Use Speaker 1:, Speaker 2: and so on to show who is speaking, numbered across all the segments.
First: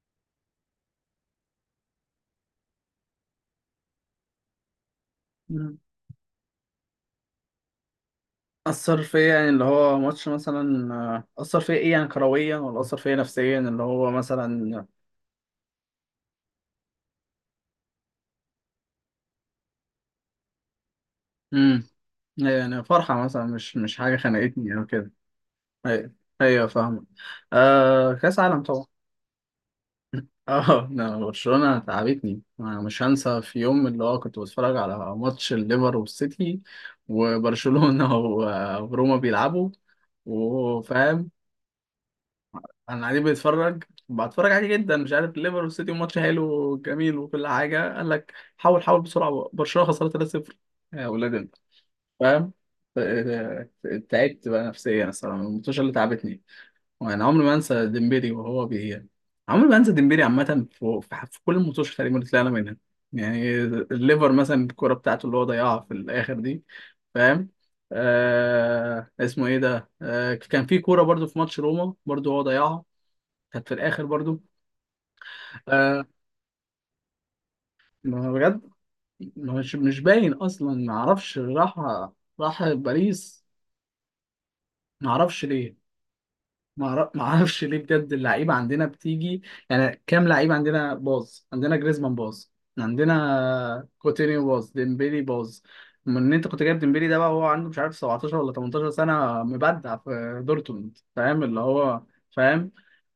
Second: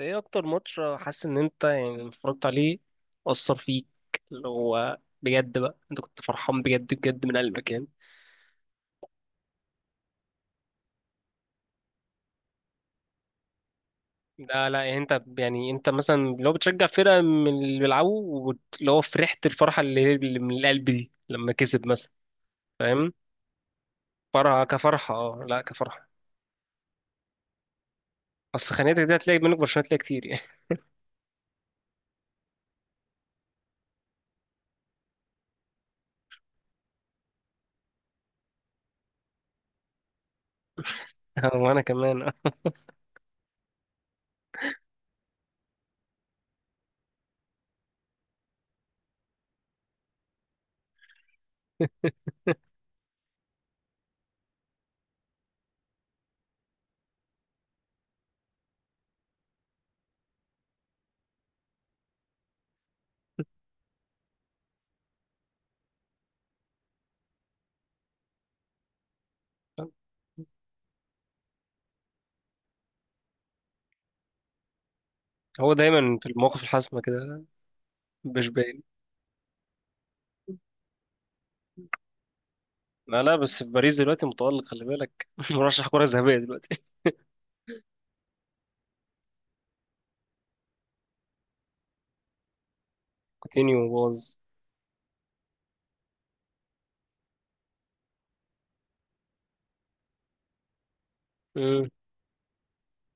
Speaker 1: ايه اكتر ماتش حاسس ان انت لما اتفرجت عليه اثر فيك؟ اللي هو بجد
Speaker 2: مم.
Speaker 1: بقى انت كنت فرحان بجد بجد من قلبك يعني.
Speaker 2: أثر فيا يعني اللي هو ماتش مثلا أثر فيا إيه، يعني كرويا ولا أثر فيا نفسيا اللي هو
Speaker 1: لا،
Speaker 2: مثلا.
Speaker 1: يعني انت، يعني انت مثلا لو بتشجع فرقه من اللي بيلعبوا اللي هو فرحت الفرحه اللي من القلب دي لما كسب
Speaker 2: مم.
Speaker 1: مثلا.
Speaker 2: يعني
Speaker 1: فاهم؟
Speaker 2: فرحة مثلا مش حاجة
Speaker 1: فرحه
Speaker 2: خنقتني أو كده.
Speaker 1: كفرحه، اه لا، كفرحه.
Speaker 2: أيوة، أيوة فاهمة. آه، كأس عالم
Speaker 1: اصل
Speaker 2: طبعا.
Speaker 1: خاناتك دي هتلاقي منك برشلونه هتلاقي كتير يعني.
Speaker 2: اه لا، برشلونة تعبتني. أنا مش هنسى في يوم اللي هو كنت بتفرج على ماتش الليفر والسيتي وبرشلونة وروما بيلعبوا وفاهم.
Speaker 1: وانا كمان آه.
Speaker 2: انا قاعدين بنتفرج، بتفرج عادي جدا، مش عارف. ليفر والسيتي ماتش حلو وجميل وكل حاجه، قال لك حاول حاول بسرعه، برشلونه خسرت 3-0، يا ولاد انت، فاهم. ف- تعبت بقى نفسيا الصراحه من الماتشات اللي تعبتني، وانا عمري ما انسى ديمبيري وهو بي، عمري ما انسى ديمبيري عامه في كل الماتشات تقريبا اللي طلعنا منها. يعني الليفر مثلا الكوره بتاعته اللي هو ضيعها في الاخر دي، فاهم. آه اسمه ايه ده، آه كان في كوره برضو في ماتش روما برضو هو ضيعها، كانت في الاخر برضو.
Speaker 1: هو
Speaker 2: آه،
Speaker 1: دايما في المواقف الحاسمه كده،
Speaker 2: ما هو
Speaker 1: مش
Speaker 2: بجد
Speaker 1: باين.
Speaker 2: مش باين اصلا، ما اعرفش راح، راح
Speaker 1: لا،
Speaker 2: باريس.
Speaker 1: بس في باريس دلوقتي متألق، خلي
Speaker 2: ما
Speaker 1: بالك،
Speaker 2: اعرفش ليه،
Speaker 1: مرشح كره ذهبيه دلوقتي.
Speaker 2: ما اعرفش ليه بجد، اللعيبه عندنا بتيجي. يعني كام لعيب عندنا باظ؟ عندنا جريزمان باظ، عندنا
Speaker 1: كوتينيو باظ.
Speaker 2: كوتينيو باظ، ديمبيلي باظ. من ان انت كنت جايب ديمبيلي ده بقى، هو عنده مش عارف 17 ولا 18 سنه، مبدع في دورتموند، فاهم اللي
Speaker 1: مم.
Speaker 2: هو، فاهم.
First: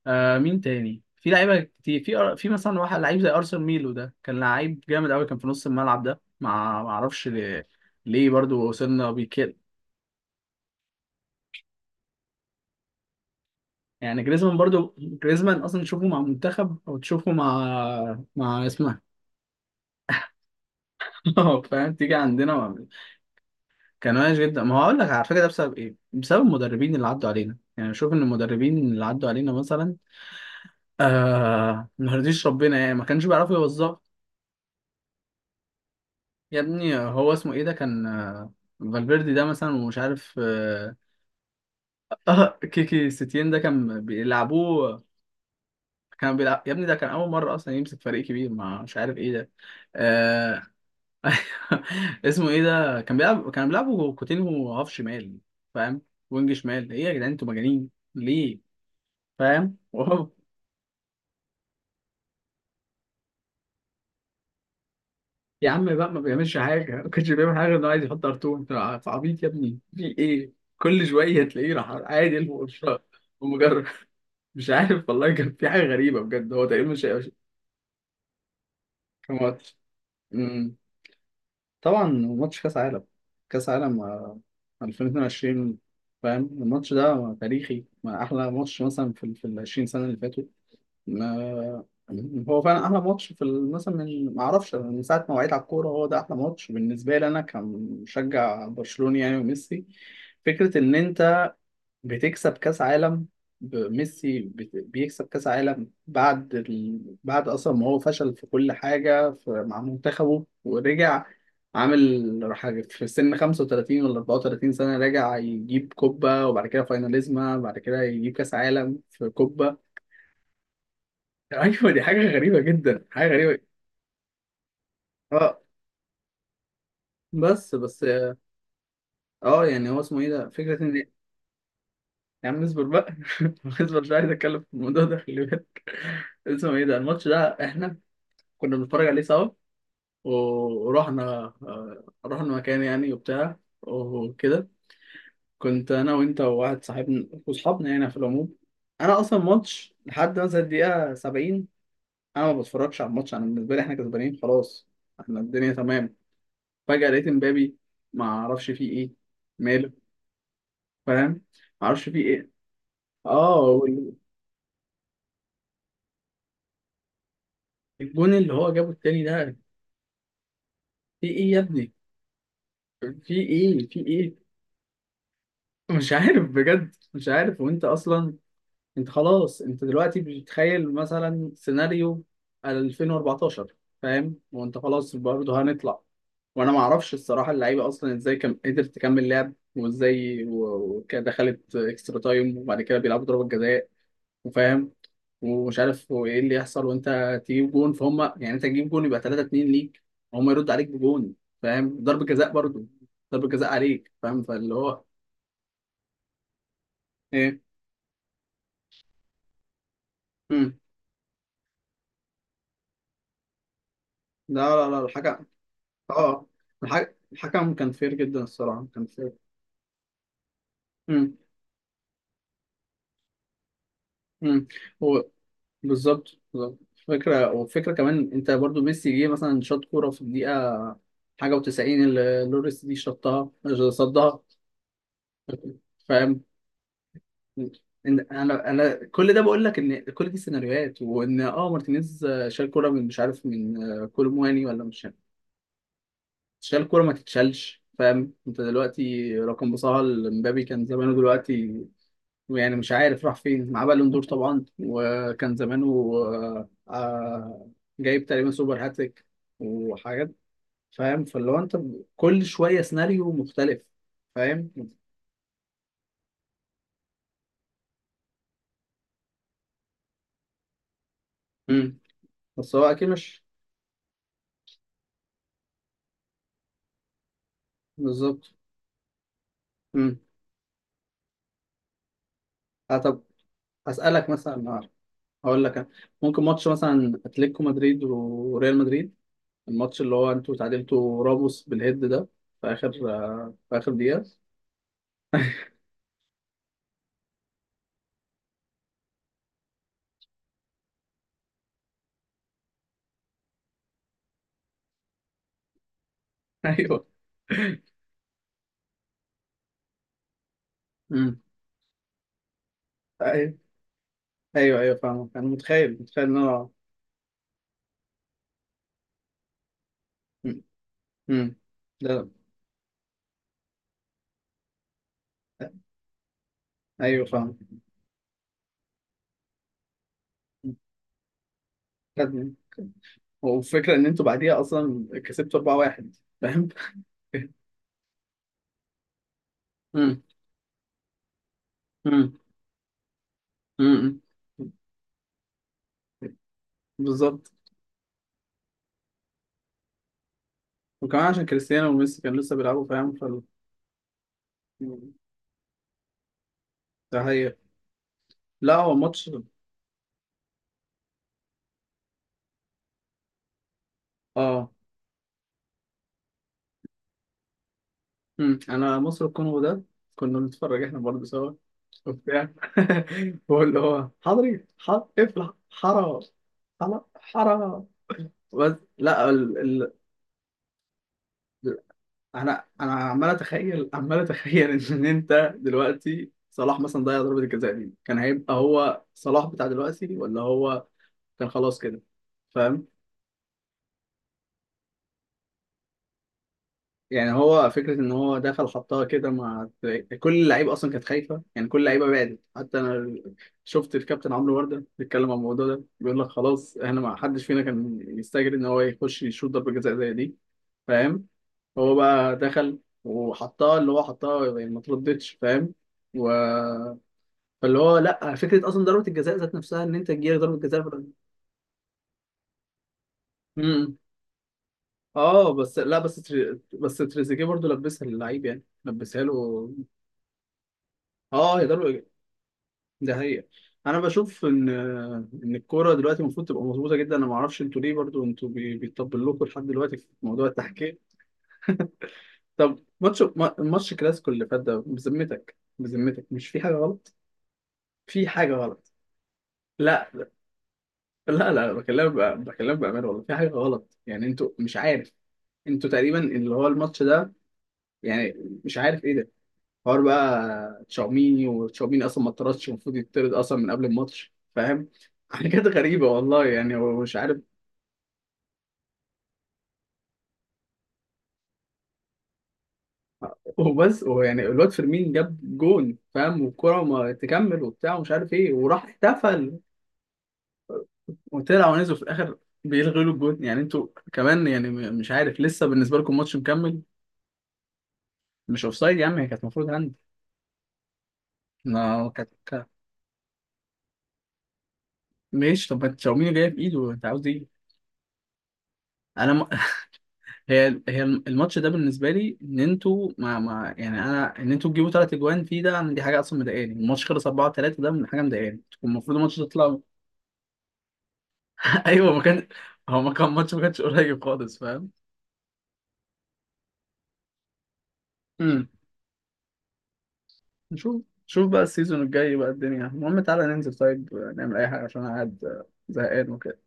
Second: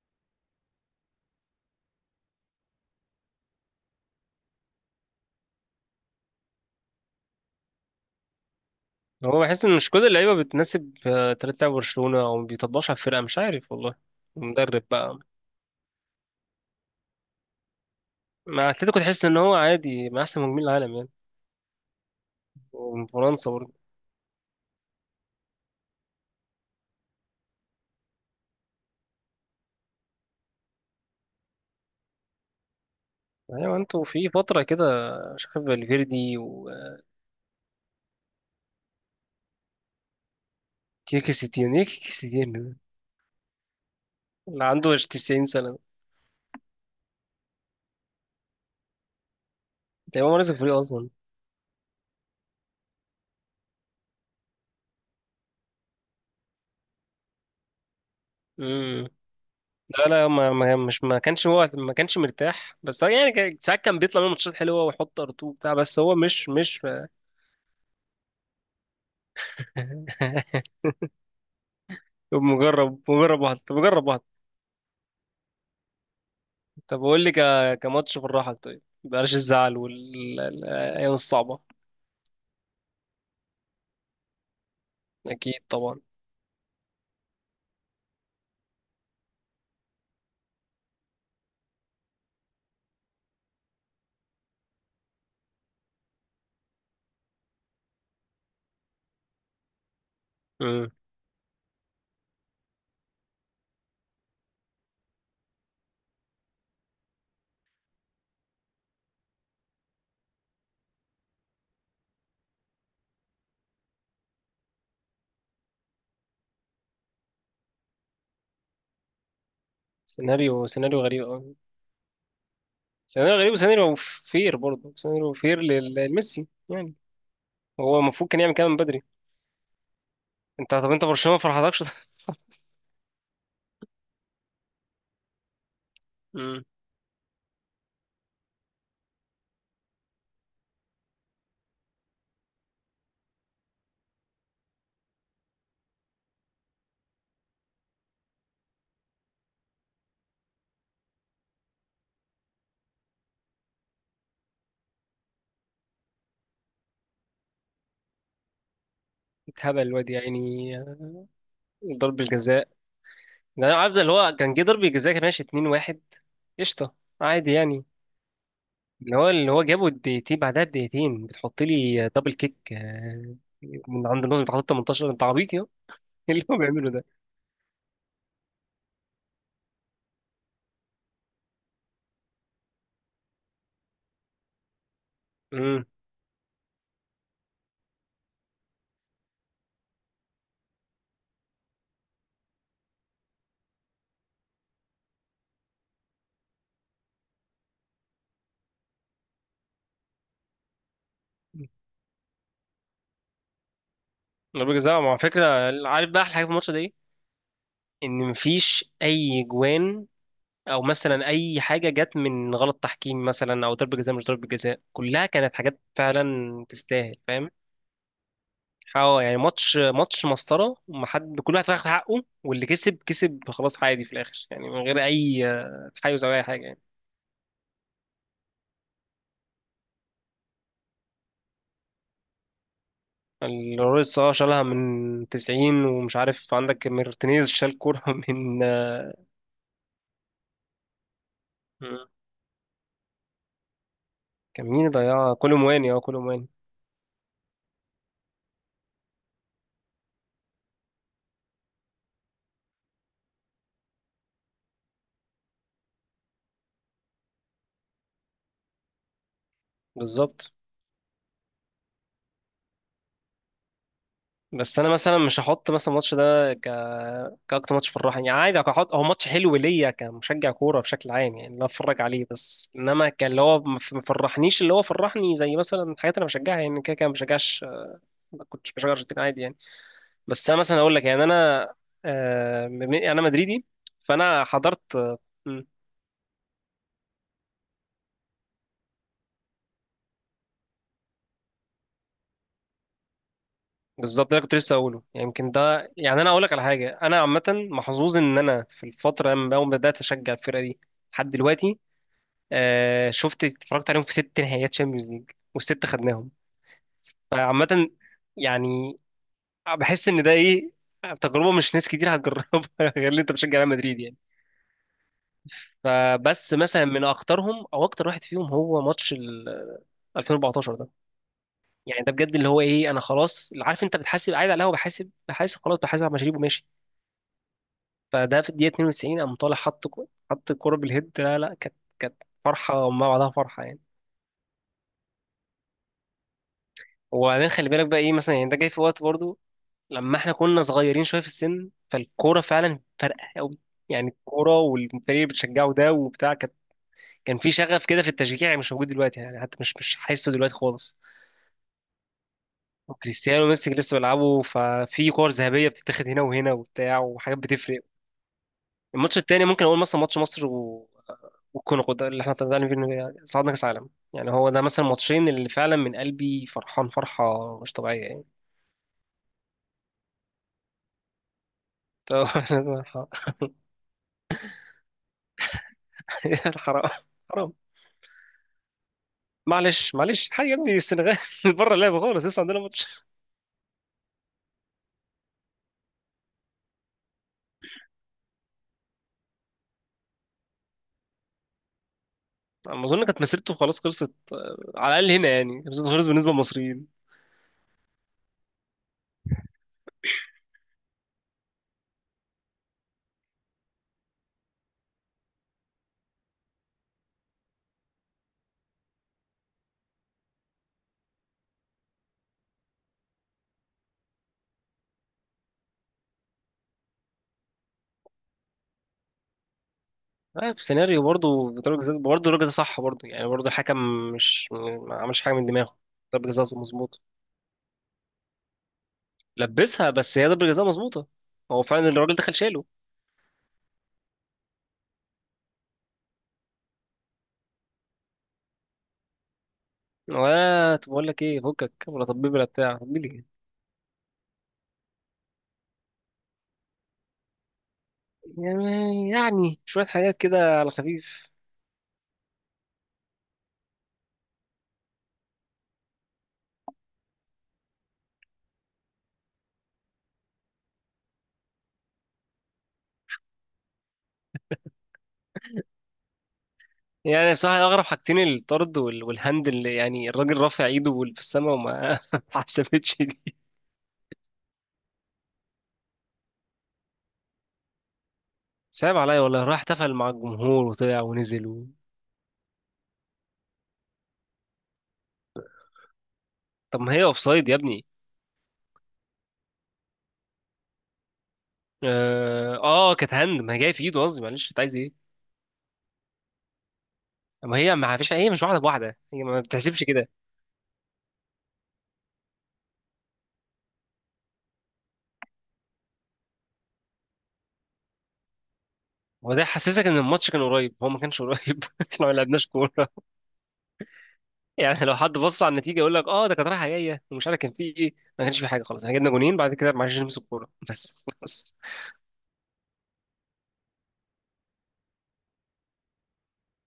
Speaker 2: آه، مين تاني؟ في لعيبه كتير في مثلا واحد لعيب زي ارسن ميلو ده، كان لعيب جامد قوي، كان في نص الملعب ده، ما اعرفش ليه، ليه برضو وصلنا بيه.
Speaker 1: هو بحس ان مش كل اللعيبه بتناسب طريقه لعب برشلونه، او ما بيطبقش على الفرقه، مش عارف والله.
Speaker 2: يعني جريزمان
Speaker 1: المدرب
Speaker 2: برضو،
Speaker 1: بقى.
Speaker 2: جريزمان اصلا تشوفه مع منتخب او تشوفه مع، مع
Speaker 1: مع اتلتيكو
Speaker 2: اسمها،
Speaker 1: تحس ان هو عادي مع احسن مهاجمين العالم يعني.
Speaker 2: فاهم، تيجي عندنا
Speaker 1: ومن فرنسا برضه.
Speaker 2: كان وحش جدا. ما هو هقول لك على فكره ده بسبب ايه؟ بسبب المدربين اللي عدوا علينا. يعني شوف ان المدربين اللي عدوا علينا مثلا ما رضيش ربنا، يعني ما كانش بيعرفوا
Speaker 1: ايوه
Speaker 2: يوظفوا.
Speaker 1: انتوا في فتره كده مش عارف فالفيردي
Speaker 2: يا ابني
Speaker 1: وتيكي
Speaker 2: هو اسمه ايه ده، كان فالفيردي ده مثلا، ومش عارف
Speaker 1: ستين، ايه تيكي ستين
Speaker 2: آه،
Speaker 1: ده؟
Speaker 2: كيكي ستين ده كان
Speaker 1: اللي عنده
Speaker 2: بيلعبوه.
Speaker 1: 90 سنه ده؟
Speaker 2: كان بيلعب يا ابني، ده كان اول مره اصلا يمسك فريق كبير، مع مش عارف ايه ده.
Speaker 1: تقريبا هو نازل
Speaker 2: آه،
Speaker 1: الفريق اصلا.
Speaker 2: اسمه ايه ده، كان بيلعب، كان بيلعبوا كوتينهو هاف شمال، فاهم، وينج شمال، ايه يا جدعان انتوا مجانين ليه؟
Speaker 1: امم.
Speaker 2: فاهم.
Speaker 1: لا،
Speaker 2: وهو،
Speaker 1: ما كانش هو ما كانش مرتاح، بس هو يعني ساعات كان بيطلع منه ماتشات حلوه ويحط ار2
Speaker 2: يا
Speaker 1: بتاع،
Speaker 2: عم
Speaker 1: بس
Speaker 2: بقى
Speaker 1: هو
Speaker 2: ما
Speaker 1: مش
Speaker 2: بيعملش
Speaker 1: مش
Speaker 2: حاجه، ما كانش بيعمل حاجه غير انه عايز يحط ار2. انت عبيط يا ابني؟ في ايه؟ كل شويه تلاقيه راح عادي
Speaker 1: طب
Speaker 2: الفرشة. ومجرد،
Speaker 1: مجرب واحد.
Speaker 2: مش عارف والله، كان في حاجه غريبه بجد، هو تقريبا
Speaker 1: طب
Speaker 2: مش
Speaker 1: قول لي كماتش بالراحة، طيب، بلاش
Speaker 2: كان
Speaker 1: الزعل
Speaker 2: ماتش.
Speaker 1: والأيام الصعبة.
Speaker 2: طبعا ماتش كاس عالم، كاس عالم
Speaker 1: أكيد
Speaker 2: 2022،
Speaker 1: طبعا.
Speaker 2: فاهم. الماتش ده تاريخي، ما احلى ماتش مثلا في ال، في ال 20 سنه اللي فاتوا. ما- هو فعلا احلى ماتش مثلا، من ما اعرفش من ساعه ما وعيت على الكوره، هو ده احلى ماتش بالنسبه لي، انا كمشجع برشلوني يعني. وميسي، فكره
Speaker 1: مم.
Speaker 2: ان انت بتكسب كاس عالم، ميسي بيكسب كاس عالم بعد ال، بعد اصلا ما هو فشل في كل حاجه في، مع منتخبه، ورجع عامل حاجه في سن 35 ولا 34 سنه، راجع يجيب كوبا، وبعد كده فايناليزما، بعد كده يجيب كاس عالم في كوبا.
Speaker 1: سيناريو غريب أوي.
Speaker 2: ايوه دي حاجه غريبه جدا، حاجه
Speaker 1: سيناريو غريب
Speaker 2: غريبه.
Speaker 1: وسيناريو فير برضه، سيناريو
Speaker 2: اه،
Speaker 1: فير لميسي يعني.
Speaker 2: بس
Speaker 1: هو
Speaker 2: بس
Speaker 1: المفروض كان يعمل كده من بدري.
Speaker 2: اه، يعني هو اسمه ايه ده،
Speaker 1: انت
Speaker 2: فكره
Speaker 1: طب
Speaker 2: ان.
Speaker 1: انت برشلونة ما فرحتكش؟
Speaker 2: يا عم اصبر بقى، اصبر، مش عايز اتكلم في الموضوع ده خلي بالك.
Speaker 1: مم.
Speaker 2: اسمه ايه ده، الماتش ده احنا كنا بنتفرج عليه سوا، ورحنا، رحنا مكان يعني وبتاع وكده، كنت انا وانت وواحد صاحبنا وصحابنا يعني في العموم. انا اصلا ماتش لحد مثلا الدقيقه 70 انا ما بتفرجش على الماتش، انا بالنسبه لي احنا كسبانين خلاص، احنا الدنيا تمام. فجاه لقيت امبابي، ما اعرفش فيه ايه،
Speaker 1: اتهبل
Speaker 2: ماله،
Speaker 1: الواد يا عيني آه،
Speaker 2: فاهم، ما اعرفش
Speaker 1: ضرب
Speaker 2: فيه ايه.
Speaker 1: الجزاء. ده انا
Speaker 2: اه،
Speaker 1: عارف ده، اللي هو كان جه ضرب الجزاء كان ماشي 2-1، قشطة، عادي يعني.
Speaker 2: والجون اللي هو جابه
Speaker 1: اللي
Speaker 2: التاني
Speaker 1: هو اللي
Speaker 2: ده،
Speaker 1: هو جابه الدقيقتين، بعدها
Speaker 2: في
Speaker 1: بدقيقتين
Speaker 2: ايه يا
Speaker 1: بتحط
Speaker 2: ابني،
Speaker 1: لي دبل كيك
Speaker 2: في
Speaker 1: آه،
Speaker 2: ايه، في
Speaker 1: من عند
Speaker 2: ايه؟
Speaker 1: النص بتحط 18، انت عبيط يا
Speaker 2: مش
Speaker 1: ايه اللي
Speaker 2: عارف
Speaker 1: هو بيعمله
Speaker 2: بجد،
Speaker 1: ده؟
Speaker 2: مش عارف. وانت اصلا، انت خلاص، انت دلوقتي بتتخيل مثلا سيناريو 2014، فاهم، وانت خلاص برضه
Speaker 1: امم.
Speaker 2: هنطلع. وانا ما اعرفش الصراحه اللعيبه اصلا ازاي قدرت تكمل لعب وازاي وكده، دخلت اكسترا تايم، وبعد كده بيلعبوا ضربه جزاء وفاهم، ومش عارف هو ايه اللي يحصل. وانت تجيب جون، فهم يعني انت تجيب جون يبقى 3 2 ليك، هم يرد عليك بجون فاهم، ضربه جزاء برضه، ضربه جزاء عليك، فاهم،
Speaker 1: ضربة
Speaker 2: فاللي
Speaker 1: جزاء،
Speaker 2: هو
Speaker 1: مع فكرة، عارف بقى احلى حاجة في الماتش ده ايه؟
Speaker 2: ايه.
Speaker 1: ان مفيش اي جوان
Speaker 2: مم.
Speaker 1: او مثلا اي حاجة جت من غلط تحكيم مثلا، او ضربة جزاء مش ضربة
Speaker 2: لا
Speaker 1: جزاء،
Speaker 2: لا لا،
Speaker 1: كلها
Speaker 2: الحكم،
Speaker 1: كانت حاجات
Speaker 2: اه
Speaker 1: فعلا تستاهل، فاهم؟
Speaker 2: الحكم كان فير جدا الصراحة، كان
Speaker 1: اه،
Speaker 2: فير.
Speaker 1: يعني ماتش مسطرة،
Speaker 2: امم،
Speaker 1: ومحد، كل واحد واخد حقه، واللي كسب كسب، خلاص، عادي في الاخر
Speaker 2: امم.
Speaker 1: يعني، من غير
Speaker 2: هو
Speaker 1: اي تحيز او
Speaker 2: بالظبط،
Speaker 1: اي
Speaker 2: بالظبط.
Speaker 1: حاجة.
Speaker 2: فكرة، وفكرة كمان، انت برضو ميسي جه مثلا شاط كورة في الدقيقة حاجة و90 اللي لوريس دي شطها،
Speaker 1: الرويس، اه،
Speaker 2: صدها،
Speaker 1: شالها من 90، ومش
Speaker 2: فاهم.
Speaker 1: عارف عندك مارتينيز شال كورة
Speaker 2: إن
Speaker 1: من.
Speaker 2: انا انا كل ده بقول لك ان كل دي سيناريوهات. وان اه
Speaker 1: مم.
Speaker 2: مارتينيز شال كورة من مش عارف من كولومواني
Speaker 1: كان مين
Speaker 2: ولا
Speaker 1: اللي
Speaker 2: مش عارف.
Speaker 1: ضيعها؟ كولو مواني، اه، كولو مواني.
Speaker 2: شال كورة ما تتشالش، فاهم. انت دلوقتي رقم، بصها لمبابي كان زمانه دلوقتي، يعني مش عارف راح فين مع بالون دور طبعا، وكان زمانه آه، آه، جايب تقريبا سوبر هاتريك وحاجات،
Speaker 1: بالظبط.
Speaker 2: فاهم. فاللي هو انت كل شويه سيناريو مختلف، فاهم.
Speaker 1: بس انا مثلا مش هحط مثلا الماتش ده ك كاكتر ماتش فرحني يعني. عادي، هحط هو ماتش حلو ليا كمشجع كوره بشكل عام يعني، لا
Speaker 2: امم،
Speaker 1: اتفرج عليه، بس
Speaker 2: بس هو اكيد
Speaker 1: انما كان اللي
Speaker 2: مش،
Speaker 1: هو ما فرحنيش اللي هو فرحني زي مثلا الحاجات اللي انا بشجعها، يعني كده كده ما بشجعش.
Speaker 2: بالظبط.
Speaker 1: ما كنتش بشجع ارجنتين عادي يعني.
Speaker 2: امم،
Speaker 1: بس انا مثلا اقول لك يعني انا
Speaker 2: آه طب
Speaker 1: انا مدريدي،
Speaker 2: اسالك
Speaker 1: فانا
Speaker 2: مثلا،
Speaker 1: حضرت
Speaker 2: هقول لك أنا. ممكن ماتش مثلا اتلتيكو مدريد وريال مدريد، الماتش اللي هو انتوا تعادلتوا راموس بالهيد ده في اخر، في اخر دقيقه.
Speaker 1: بالظبط. ده كنت لسه اقوله يعني. يمكن ده يعني، انا اقول لك على حاجه، انا عامه محظوظ ان انا في الفتره لما اول ما بدات اشجع الفرقه دي لحد دلوقتي، آه، شفت اتفرجت عليهم في ست نهائيات شامبيونز ليج، والست خدناهم.
Speaker 2: ايوه.
Speaker 1: فعامه يعني بحس ان ده ايه، تجربه مش ناس كتير هتجربها، غير اللي انت بتشجع
Speaker 2: امم،
Speaker 1: ريال مدريد يعني.
Speaker 2: ايوه، ايوه فاهمك، انا متخيل، متخيل ان
Speaker 1: فبس
Speaker 2: انا.
Speaker 1: مثلا من اكترهم او اكتر واحد فيهم هو ماتش ال
Speaker 2: مم.
Speaker 1: 2014 ده.
Speaker 2: مم.
Speaker 1: يعني ده
Speaker 2: لا،
Speaker 1: بجد اللي هو ايه، انا خلاص، عارف انت بتحاسب قاعد على القهوه، بحاسب بحاسب
Speaker 2: لا.
Speaker 1: خلاص بحاسب على مشاريب وماشي،
Speaker 2: ايوه فاهم.
Speaker 1: فده في الدقيقة 92 قام طالع حط حط الكورة بالهيد. لا، كانت، كانت
Speaker 2: خدني،
Speaker 1: فرحة ما بعدها فرحة يعني.
Speaker 2: والفكره ان انتوا بعديها اصلا كسبتوا 4-1، فاهم.
Speaker 1: وبعدين خلي بالك بقى ايه مثلا، يعني ده جاي في وقت برضو لما
Speaker 2: مم.
Speaker 1: احنا كنا صغيرين شوية في السن،
Speaker 2: مم.
Speaker 1: فالكورة فعلا فارقة قوي يعني.
Speaker 2: مم.
Speaker 1: الكورة
Speaker 2: مم.
Speaker 1: والفريق اللي بتشجعه ده وبتاع، كان كان
Speaker 2: بالظبط.
Speaker 1: في شغف كده في التشجيع يعني مش موجود دلوقتي، يعني حتى مش حاسه دلوقتي خالص.
Speaker 2: وكمان عشان كريستيانو وميسي كانوا لسه بيلعبوا، فاهم فال،
Speaker 1: وكريستيانو وميسي لسه بيلعبوا، ففي كور ذهبية بتتاخد هنا وهنا وبتاع،
Speaker 2: ده
Speaker 1: وحاجات
Speaker 2: هي،
Speaker 1: بتفرق.
Speaker 2: لا هو
Speaker 1: الماتش
Speaker 2: ماتش.
Speaker 1: التاني ممكن اقول مثلا ماتش مصر والكونغو ده اللي احنا طلعنا فيه، إنه صعدنا كاس عالم يعني. هو ده
Speaker 2: اه،
Speaker 1: مثلا ماتشين اللي فعلا من قلبي فرحان فرحه مش طبيعيه يعني.
Speaker 2: مم. انا مصر الكونغو ده كنا بنتفرج احنا برضه سوا وبتاع. واللي هو حضري حضري، اقفل حرا،
Speaker 1: حرام،
Speaker 2: حرا،
Speaker 1: حرام.
Speaker 2: حرا، بس، لا ال، ال.
Speaker 1: معلش معلش، حاجه يا ابني السنغال بره اللعبه خالص، لسه عندنا
Speaker 2: انا،
Speaker 1: ماتش.
Speaker 2: انا عمال اتخيل، عمال اتخيل، ان انت دلوقتي صلاح مثلا ضيع ضربة الجزاء دي، كان هيبقى هو صلاح بتاع دلوقتي ولا هو كان خلاص كده،
Speaker 1: ما
Speaker 2: فاهم.
Speaker 1: اظن كانت مسيرته خلاص خلصت آه، على الاقل هنا يعني، كانت مسيرته خلصت بالنسبه للمصريين.
Speaker 2: يعني هو فكرة ان هو دخل حطها كده، مع كل اللعيبة اصلا كانت خايفة، يعني كل اللعيبة بعدت، حتى انا شفت الكابتن عمرو وردة بيتكلم عن الموضوع ده، بيقول لك خلاص احنا ما حدش فينا كان يستجري ان هو يخش يشوط ضربة جزاء زي دي، فاهم. هو بقى دخل وحطها، اللي هو حطها يعني ما تردتش، فاهم. و... فاللي هو لا، فكره اصلا ضربه الجزاء ذات نفسها ان انت تجيلك
Speaker 1: آه،
Speaker 2: ضربه
Speaker 1: في
Speaker 2: جزاء في
Speaker 1: سيناريو
Speaker 2: الأول.
Speaker 1: برضه ضربة جزاء، برضه الراجل ده صح برضه يعني، برضه الحكم
Speaker 2: امم.
Speaker 1: مش ما عملش حاجه من
Speaker 2: اه
Speaker 1: دماغه.
Speaker 2: بس لا،
Speaker 1: ضربة جزاء
Speaker 2: بس
Speaker 1: مظبوط،
Speaker 2: تريزيجيه برضو لبسها للعيب، يعني لبسها له.
Speaker 1: لبسها، بس هي ضربة جزاء مظبوطة.
Speaker 2: اه
Speaker 1: هو
Speaker 2: هي
Speaker 1: فعلا
Speaker 2: ضربه،
Speaker 1: الراجل دخل شاله.
Speaker 2: ده هي. انا بشوف ان ان الكوره دلوقتي المفروض تبقى مظبوطه جدا، انا ما اعرفش انتوا ليه برضو انتوا بيطبل لكم لحد دلوقتي في موضوع
Speaker 1: ولا طب
Speaker 2: التحكيم.
Speaker 1: بقول لك ايه، فكك ولا طبيب ولا
Speaker 2: طب
Speaker 1: بتاع
Speaker 2: ماتش
Speaker 1: مين.
Speaker 2: ما- ماتش كلاسيكو اللي فات ده، بذمتك، بذمتك مش في حاجه غلط، في حاجه غلط.
Speaker 1: يعني يعني شوية
Speaker 2: لا
Speaker 1: حاجات كده على خفيف
Speaker 2: لا لا، بكلمك بقى، بكلمك بأمانة والله في حاجة غلط، يعني انتوا مش عارف. انتوا تقريبا اللي هو الماتش ده، يعني مش عارف ايه ده، حوار بقى تشاوميني، وتشاوميني اصلا ما اتطردش، المفروض يتطرد اصلا من قبل الماتش، فاهم، حاجات غريبة والله يعني هو مش
Speaker 1: يعني.
Speaker 2: عارف.
Speaker 1: بصراحة أغرب حاجتين الطرد والهند اللي يعني الراجل رافع إيده في السماء وما ما حسبتش دي.
Speaker 2: وبس هو يعني الواد فيرمين جاب جون فاهم، والكرة ما تكمل وبتاع، ومش عارف ايه، وراح
Speaker 1: صعب عليا والله، راح
Speaker 2: احتفل،
Speaker 1: احتفل مع الجمهور وطلع ونزل
Speaker 2: وطلع ونزل في الاخر بيلغوا له الجون، يعني انتوا كمان يعني، مش عارف لسه بالنسبة لكم ماتش
Speaker 1: طب
Speaker 2: مكمل.
Speaker 1: ما هي أوفسايد يا ابني.
Speaker 2: مش اوفسايد يا عم، هي كانت المفروض، ما هو
Speaker 1: آه, آه كانت هند، ما هي جاية في إيده، قصدي معلش، أنت عايز إيه؟
Speaker 2: ماشي طب، ما تشاوميني جايه في ايده، انت عاوز ايه؟
Speaker 1: ما هي ما فيش، هي مش واحدة بواحدة، هي
Speaker 2: انا
Speaker 1: ما
Speaker 2: م...
Speaker 1: بتحسبش كده.
Speaker 2: هي، هي الماتش ده بالنسبه لي، ان انتوا ما ما، يعني انا، ان انتوا تجيبوا 3 اجوان فيه ده، أنا دي حاجه اصلا مضايقاني. الماتش خلص 4 3، ده من حاجه مضايقاني، كان المفروض
Speaker 1: هو
Speaker 2: الماتش
Speaker 1: ده
Speaker 2: ده يطلع.
Speaker 1: حسسك ان الماتش كان قريب؟ هو ما كانش قريب، احنا
Speaker 2: ايوه
Speaker 1: ما
Speaker 2: ما
Speaker 1: لعبناش
Speaker 2: كان،
Speaker 1: كوره.
Speaker 2: هو ما كان ماتش، ما كانش قريب خالص،
Speaker 1: يعني
Speaker 2: فاهم.
Speaker 1: لو حد بص على النتيجه يقول لك اه، ده كانت رايحه جايه ومش عارف كان فيه ايه، ما كانش فيه حاجه
Speaker 2: امم،
Speaker 1: خالص، احنا جبنا جونين بعد كده ما عرفناش نمسك الكوره
Speaker 2: نشوف،
Speaker 1: بس،
Speaker 2: نشوف
Speaker 1: خلاص.
Speaker 2: بقى السيزون الجاي بقى الدنيا، المهم تعالى ننزل، طيب نعمل اي حاجه، عشان انا قاعد زهقان وكده.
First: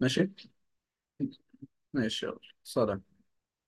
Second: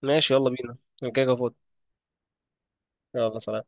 Speaker 2: ماشي،
Speaker 1: ماشي يلا بينا، انا كده كده فاضي.
Speaker 2: ماشي يلا سلام.
Speaker 1: يلا سلام.